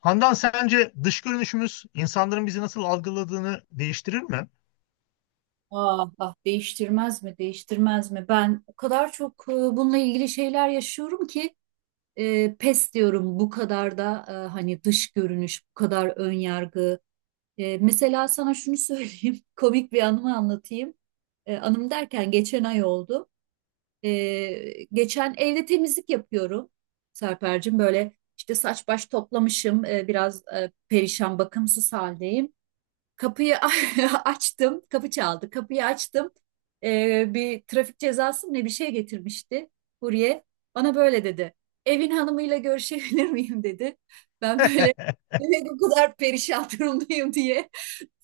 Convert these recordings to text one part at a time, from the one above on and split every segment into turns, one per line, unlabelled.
Handan, sence dış görünüşümüz insanların bizi nasıl algıladığını değiştirir mi?
Ah, ah değiştirmez mi değiştirmez mi, ben o kadar çok bununla ilgili şeyler yaşıyorum ki pes diyorum. Bu kadar da hani dış görünüş bu kadar ön yargı. Mesela sana şunu söyleyeyim, komik bir anımı anlatayım. Anım derken geçen ay oldu. Geçen evde temizlik yapıyorum Serpercim, böyle işte saç baş toplamışım. Biraz perişan, bakımsız haldeyim. Kapıyı açtım, kapı çaldı. Kapıyı açtım. Bir trafik cezası mı ne bir şey getirmişti kurye. Bana böyle dedi: "Evin hanımıyla görüşebilir miyim?" dedi. Ben böyle, demek o kadar perişan durumdayım diye.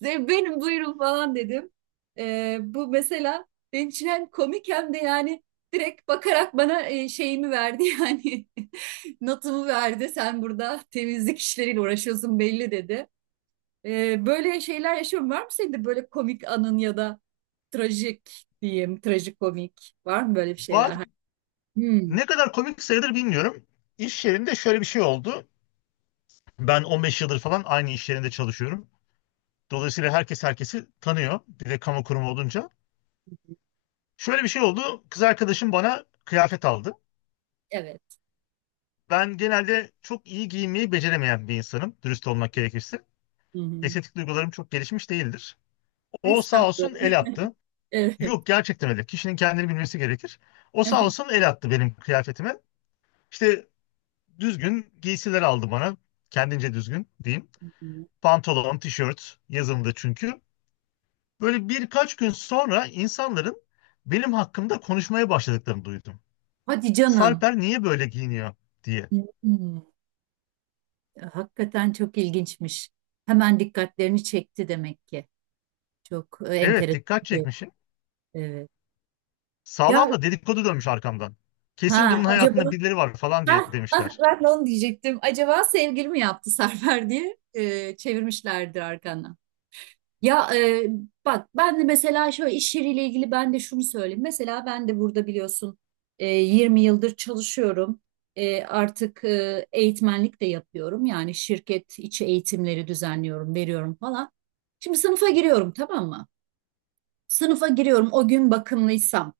"Benim, buyurun" falan dedim. Bu mesela benim için hem komik hem de yani direkt bakarak bana şeyimi verdi yani notumu verdi. "Sen burada temizlik işleriyle uğraşıyorsun belli" dedi. Böyle şeyler yaşıyorum. Var mı senin de böyle komik anın, ya da trajik diyeyim, trajikomik? Var mı böyle bir
Var.
şeyler? Hmm.
Ne kadar komik sayılır bilmiyorum. İş yerinde şöyle bir şey oldu. Ben 15 yıldır falan aynı iş yerinde çalışıyorum. Dolayısıyla herkes herkesi tanıyor. Bir de kamu kurumu olunca. Şöyle bir şey oldu. Kız arkadaşım bana kıyafet aldı.
Evet.
Ben genelde çok iyi giyinmeyi beceremeyen bir insanım. Dürüst olmak gerekirse.
Hı hı.
Estetik duygularım çok gelişmiş değildir. O sağ olsun
Estağfurullah.
el attı.
Evet.
Yok gerçekten öyle. Kişinin kendini bilmesi gerekir. O sağ olsun el attı benim kıyafetime. İşte düzgün giysiler aldı bana. Kendince düzgün diyeyim. Pantolon, tişört yazımdı çünkü. Böyle birkaç gün sonra insanların benim hakkımda konuşmaya başladıklarını duydum.
Hadi canım.
Sarper niye böyle giyiniyor diye.
Hmm. Hakikaten çok ilginçmiş. Hemen dikkatlerini çekti demek ki. Çok
Evet,
enteresan
dikkat
bu.
çekmişim.
Evet. Ya,
Sağlam da dedikodu dönmüş arkamdan. Kesin
ha
bunun
acaba,
hayatında birileri var falan diye
ha ha
demişler.
ben de onu diyecektim. Acaba sevgili mi yaptı Serper diye çevirmişlerdir arkandan. Ya, bak ben de mesela şöyle iş yeriyle ilgili ben de şunu söyleyeyim. Mesela ben de burada biliyorsun 20 yıldır çalışıyorum. Artık eğitmenlik de yapıyorum. Yani şirket içi eğitimleri düzenliyorum, veriyorum falan. Şimdi sınıfa giriyorum, tamam mı? Sınıfa giriyorum o gün bakımlıysam.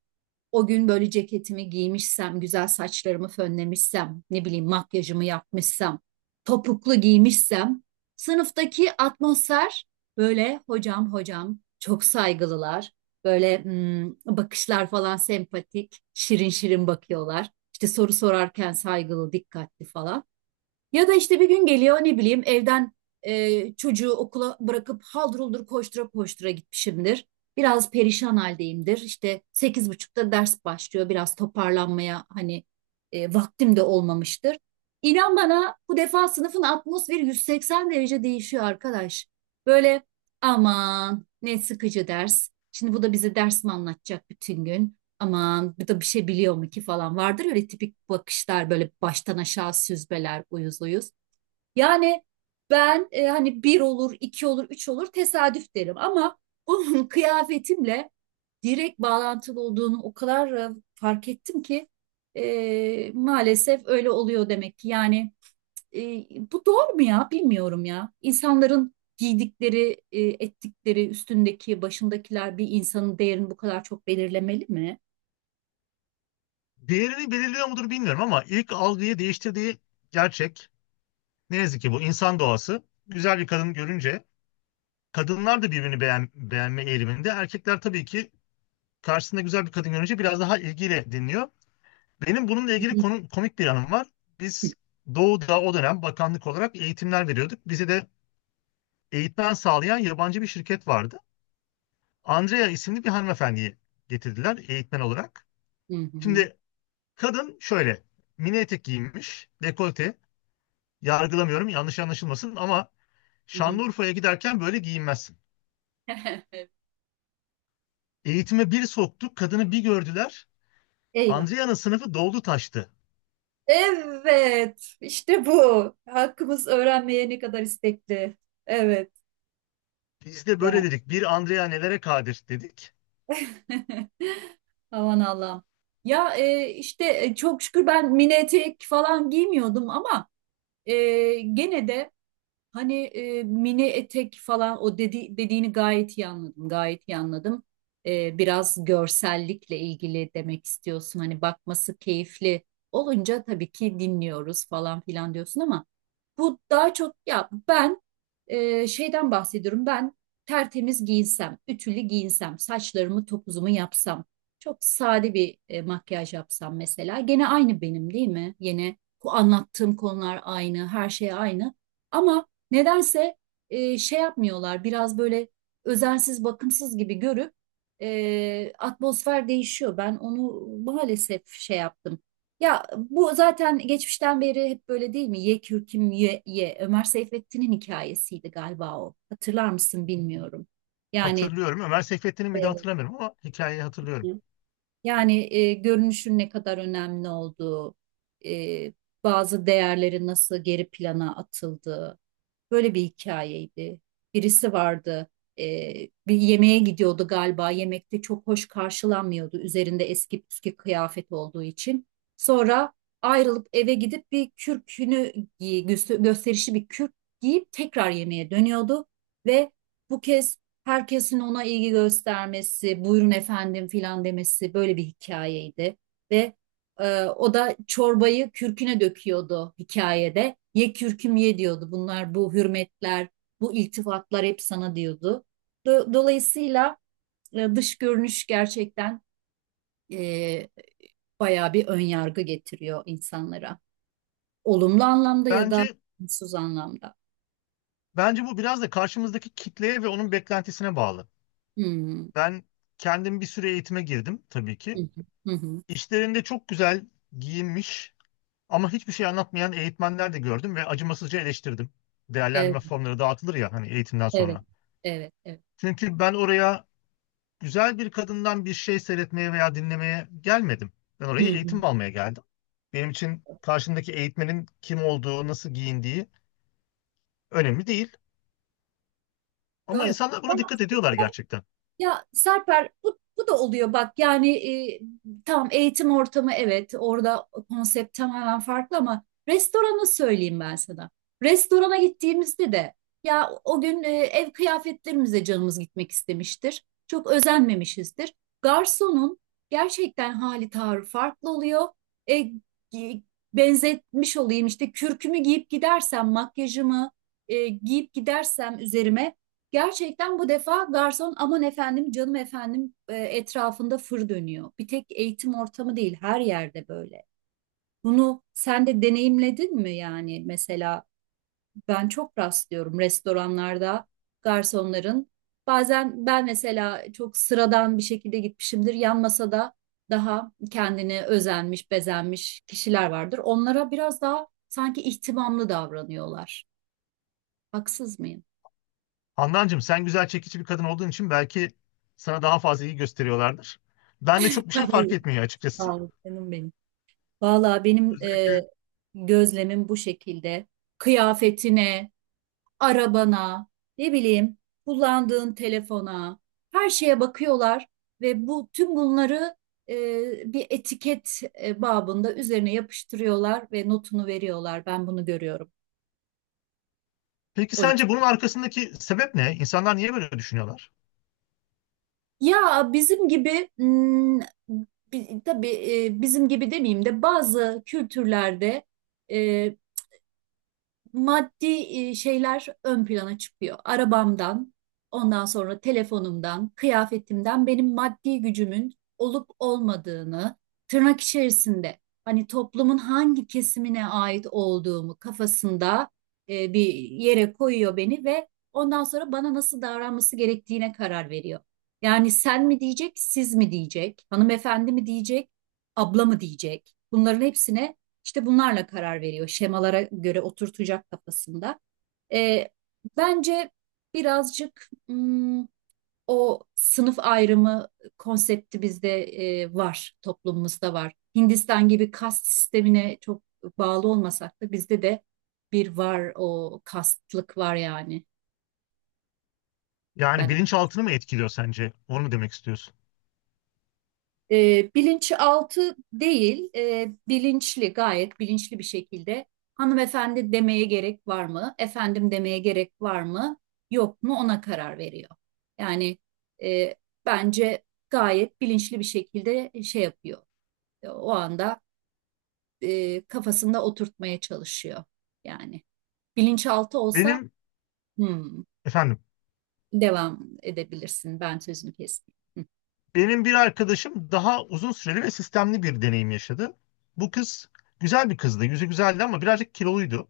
O gün böyle ceketimi giymişsem, güzel saçlarımı fönlemişsem, ne bileyim makyajımı yapmışsam, topuklu giymişsem, sınıftaki atmosfer böyle, "Hocam, hocam", çok saygılılar. Böyle bakışlar falan sempatik, şirin şirin bakıyorlar. İşte soru sorarken saygılı, dikkatli falan. Ya da işte bir gün geliyor, ne bileyim, evden çocuğu okula bırakıp haldır huldur koştura koştura gitmişimdir. Biraz perişan haldeyimdir. İşte 8.30'da ders başlıyor. Biraz toparlanmaya hani vaktim de olmamıştır. İnan bana bu defa sınıfın atmosferi 180 derece değişiyor arkadaş. Böyle, "Aman ne sıkıcı ders. Şimdi bu da bize ders mi anlatacak bütün gün? Aman bu da bir şey biliyor mu ki?" falan vardır ya, öyle tipik bakışlar, böyle baştan aşağı süzmeler, uyuz uyuz. Yani ben hani bir olur, iki olur, üç olur tesadüf derim ama onun kıyafetimle direkt bağlantılı olduğunu o kadar fark ettim ki maalesef öyle oluyor demek ki. Yani e, bu doğru mu ya? Bilmiyorum ya. İnsanların giydikleri, ettikleri, üstündeki, başındakiler bir insanın değerini bu kadar çok belirlemeli mi?
Değerini belirliyor mudur bilmiyorum ama ilk algıyı değiştirdiği gerçek. Ne yazık ki bu insan doğası. Güzel bir kadın görünce kadınlar da birbirini beğen, beğenme eğiliminde. Erkekler tabii ki karşısında güzel bir kadın görünce biraz daha ilgiyle dinliyor. Benim bununla ilgili konu, komik bir anım var. Biz Doğu'da o dönem bakanlık olarak eğitimler veriyorduk. Bize de eğitmen sağlayan yabancı bir şirket vardı. Andrea isimli bir hanımefendiyi getirdiler eğitmen olarak.
Hı hı.
Şimdi kadın şöyle mini etek giyinmiş, dekolte. Yargılamıyorum, yanlış anlaşılmasın ama
Hı hı.
Şanlıurfa'ya giderken böyle giyinmezsin. Eğitime bir soktuk, kadını bir gördüler.
Eyvah.
Andrea'nın sınıfı doldu taştı.
Evet, işte bu. Hakkımız öğrenmeye ne kadar istekli. Evet.
Biz de
Ya.
böyle dedik. Bir Andrea nelere kadir dedik.
Aman Allah'ım. Ya, işte çok şükür ben mini etek falan giymiyordum ama e, gene de hani mini etek falan, o dedi, dediğini gayet iyi anladım. Gayet iyi anladım. Biraz görsellikle ilgili demek istiyorsun. Hani bakması keyifli olunca tabii ki dinliyoruz falan filan diyorsun ama bu daha çok ya ben şeyden bahsediyorum. Ben tertemiz giyinsem, ütülü giyinsem, saçlarımı topuzumu yapsam, çok sade bir makyaj yapsam mesela, gene aynı benim değil mi? Yine bu anlattığım konular aynı, her şey aynı. Ama nedense şey yapmıyorlar, biraz böyle özensiz bakımsız gibi görüp atmosfer değişiyor. Ben onu maalesef şey yaptım. Ya bu zaten geçmişten beri hep böyle değil mi? Ye kürküm, ye. Ömer Seyfettin'in hikayesiydi galiba o. Hatırlar mısın bilmiyorum. Yani
Hatırlıyorum. Ömer Seyfettin'in miydi hatırlamıyorum ama hikayeyi
e,
hatırlıyorum.
yani, görünüşün ne kadar önemli olduğu, e, bazı değerleri nasıl geri plana atıldığı, böyle bir hikayeydi. Birisi vardı, e, bir yemeğe gidiyordu galiba, yemekte çok hoş karşılanmıyordu üzerinde eski püskü kıyafet olduğu için. Sonra ayrılıp eve gidip bir kürkünü gösterişli bir kürk giyip tekrar yemeğe dönüyordu ve bu kez herkesin ona ilgi göstermesi, "Buyurun efendim" filan demesi, böyle bir hikayeydi. Ve o da çorbayı kürküne döküyordu hikayede. "Ye kürküm ye" diyordu. "Bunlar, bu hürmetler, bu iltifatlar hep sana" diyordu. Dolayısıyla dış görünüş gerçekten e, bayağı bir ön yargı getiriyor insanlara. Olumlu anlamda ya da
Bence
olumsuz anlamda.
bence bu biraz da karşımızdaki kitleye ve onun beklentisine bağlı.
Hmm.
Ben kendim bir süre eğitime girdim tabii
Hı
ki.
hı. Hı hı.
İşlerinde çok güzel giyinmiş ama hiçbir şey anlatmayan eğitmenler de gördüm ve acımasızca eleştirdim.
Evet,
Değerlendirme formları dağıtılır ya hani eğitimden
evet,
sonra.
evet, evet.
Çünkü ben oraya güzel bir kadından bir şey seyretmeye veya dinlemeye gelmedim. Ben oraya
Hı.
eğitim almaya geldim. Benim için karşımdaki eğitmenin kim olduğu, nasıl giyindiği önemli değil. Ama
Doğru.
insanlar
Ya,
buna dikkat ediyorlar gerçekten.
ya Serper bu da oluyor bak yani e, tam eğitim ortamı, evet, orada konsept tamamen farklı ama restoranı söyleyeyim ben sana. Restorana gittiğimizde de ya o gün ev kıyafetlerimize canımız gitmek istemiştir. Çok özenmemişizdir. Garsonun gerçekten hali tavrı farklı oluyor. E, gi- Benzetmiş olayım, işte kürkümü giyip gidersem, makyajımı giyip gidersem üzerime, gerçekten bu defa garson "Aman efendim, canım efendim" etrafında fır dönüyor. Bir tek eğitim ortamı değil, her yerde böyle. Bunu sen de deneyimledin mi yani? Mesela ben çok rastlıyorum restoranlarda garsonların, bazen ben mesela çok sıradan bir şekilde gitmişimdir, yan masada daha kendine özenmiş bezenmiş kişiler vardır, onlara biraz daha sanki ihtimamlı davranıyorlar. Haksız mıyım?
Handancığım, sen güzel çekici bir kadın olduğun için belki sana daha fazla iyi gösteriyorlardır. Ben de çok bir şey fark
Hayır.
etmiyor açıkçası.
Sağ ol canım benim. Valla benim
Özellikle.
gözlemim bu şekilde. Kıyafetine, arabana, ne bileyim, kullandığın telefona, her şeye bakıyorlar ve bu, tüm bunları e, bir etiket babında üzerine yapıştırıyorlar ve notunu veriyorlar. Ben bunu görüyorum.
Peki
O
sence
yüzden.
bunun arkasındaki sebep ne? İnsanlar niye böyle düşünüyorlar?
Ya bizim gibi, tabii bizim gibi demeyeyim de, bazı kültürlerde e, maddi şeyler ön plana çıkıyor. Arabamdan, ondan sonra telefonumdan, kıyafetimden benim maddi gücümün olup olmadığını, tırnak içerisinde, hani toplumun hangi kesimine ait olduğumu kafasında bir yere koyuyor beni ve ondan sonra bana nasıl davranması gerektiğine karar veriyor. Yani sen mi diyecek, siz mi diyecek, hanımefendi mi diyecek, abla mı diyecek? Bunların hepsine işte bunlarla karar veriyor. Şemalara göre oturtacak kafasında. E, Bence birazcık o sınıf ayrımı konsepti bizde var, toplumumuzda var. Hindistan gibi kast sistemine çok bağlı olmasak da bizde de bir var, o kastlık var yani.
Yani
Ben,
bilinçaltını mı etkiliyor sence? Onu mu demek istiyorsun?
Bilinçaltı değil, bilinçli, gayet bilinçli bir şekilde hanımefendi demeye gerek var mı, efendim demeye gerek var mı, yok mu, ona karar veriyor. Yani e, bence gayet bilinçli bir şekilde şey yapıyor. O anda kafasında oturtmaya çalışıyor. Yani bilinçaltı olsa...
Benim.
Hmm,
Efendim.
devam edebilirsin. Ben sözünü kestim.
Benim bir arkadaşım daha uzun süreli ve sistemli bir deneyim yaşadı. Bu kız güzel bir kızdı. Yüzü güzeldi ama birazcık kiloluydu.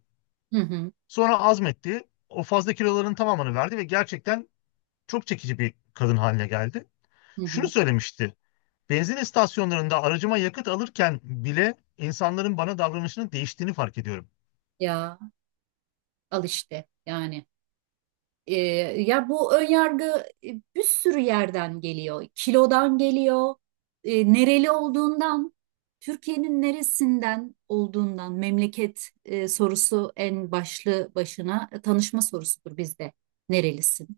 Hı hı
Sonra azmetti. O fazla kiloların tamamını verdi ve gerçekten çok çekici bir kadın haline geldi.
hı.
Şunu
Hı.
söylemişti. Benzin istasyonlarında aracıma yakıt alırken bile insanların bana davranışının değiştiğini fark ediyorum.
Ya, al işte yani. Ee, Ya bu önyargı e, bir sürü yerden geliyor. Kilodan geliyor, nereli olduğundan, Türkiye'nin neresinden olduğundan. Memleket sorusu en başlı başına tanışma sorusudur bizde. Nerelisin?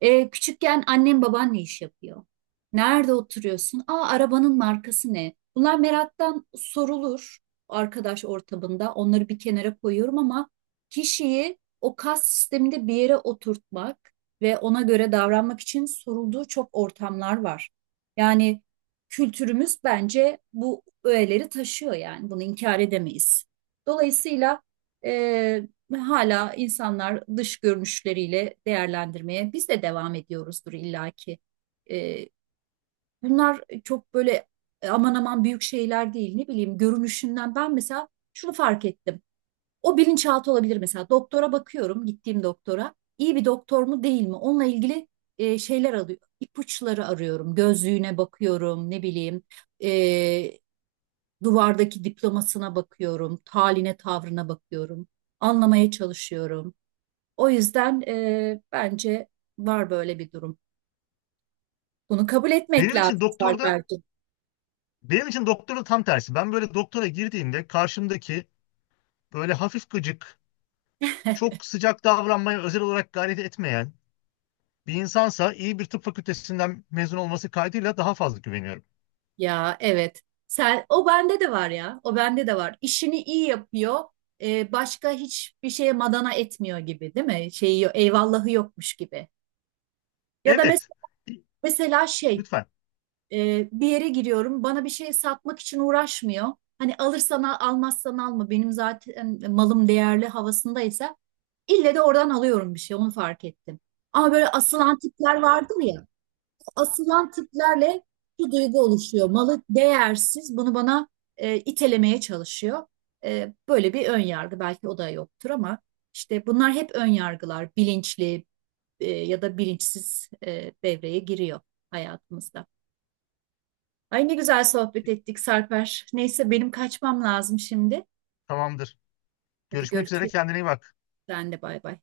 Küçükken annem baban ne iş yapıyor? Nerede oturuyorsun? Aa, arabanın markası ne? Bunlar meraktan sorulur arkadaş ortamında. Onları bir kenara koyuyorum ama kişiyi o kas sisteminde bir yere oturtmak ve ona göre davranmak için sorulduğu çok ortamlar var. Yani kültürümüz bence bu öğeleri taşıyor, yani bunu inkar edemeyiz. Dolayısıyla e, ve hala insanlar dış görünüşleriyle değerlendirmeye biz de devam ediyoruzdur illaki. Ee, Bunlar çok böyle aman aman büyük şeyler değil, ne bileyim, görünüşünden. Ben mesela şunu fark ettim. O bilinçaltı olabilir mesela, doktora bakıyorum, gittiğim doktora iyi bir doktor mu değil mi, onunla ilgili şeyler alıyor, ipuçları arıyorum, gözlüğüne bakıyorum, ne bileyim, e, duvardaki diplomasına bakıyorum, taline tavrına bakıyorum, anlamaya çalışıyorum. O yüzden bence var böyle bir durum. Bunu kabul etmek
Benim için
lazım
doktorda,
Sarper'cim.
benim için doktorda tam tersi. Ben böyle doktora girdiğimde karşımdaki böyle hafif gıcık, çok sıcak davranmaya özel olarak gayret etmeyen, bir insansa iyi bir tıp fakültesinden mezun olması kaydıyla daha fazla güveniyorum.
Ya evet. Sen, o bende de var ya. O bende de var. İşini iyi yapıyor. Başka hiçbir şeye madana etmiyor gibi değil mi? Şeyi, eyvallahı yokmuş gibi. Ya da
Evet.
mesela şey,
Lütfen.
Bir yere giriyorum. Bana bir şey satmak için uğraşmıyor. Hani alırsan al, almazsan alma. Benim zaten malım değerli havasındaysa ille de oradan alıyorum bir şey. Onu fark ettim. Ama böyle asılan tipler vardır ya. Asılan tiplerle bir duygu oluşuyor. Malı değersiz. Bunu bana itelemeye çalışıyor. Böyle bir ön yargı belki o da yoktur ama işte bunlar hep ön yargılar. Bilinçli ya da bilinçsiz devreye giriyor hayatımızda. Ay, ne güzel sohbet ettik Sarper. Neyse, benim kaçmam lazım şimdi.
Tamamdır.
Hadi
Görüşmek üzere.
görüşürüz.
Kendine iyi bak.
Sen de bay bay.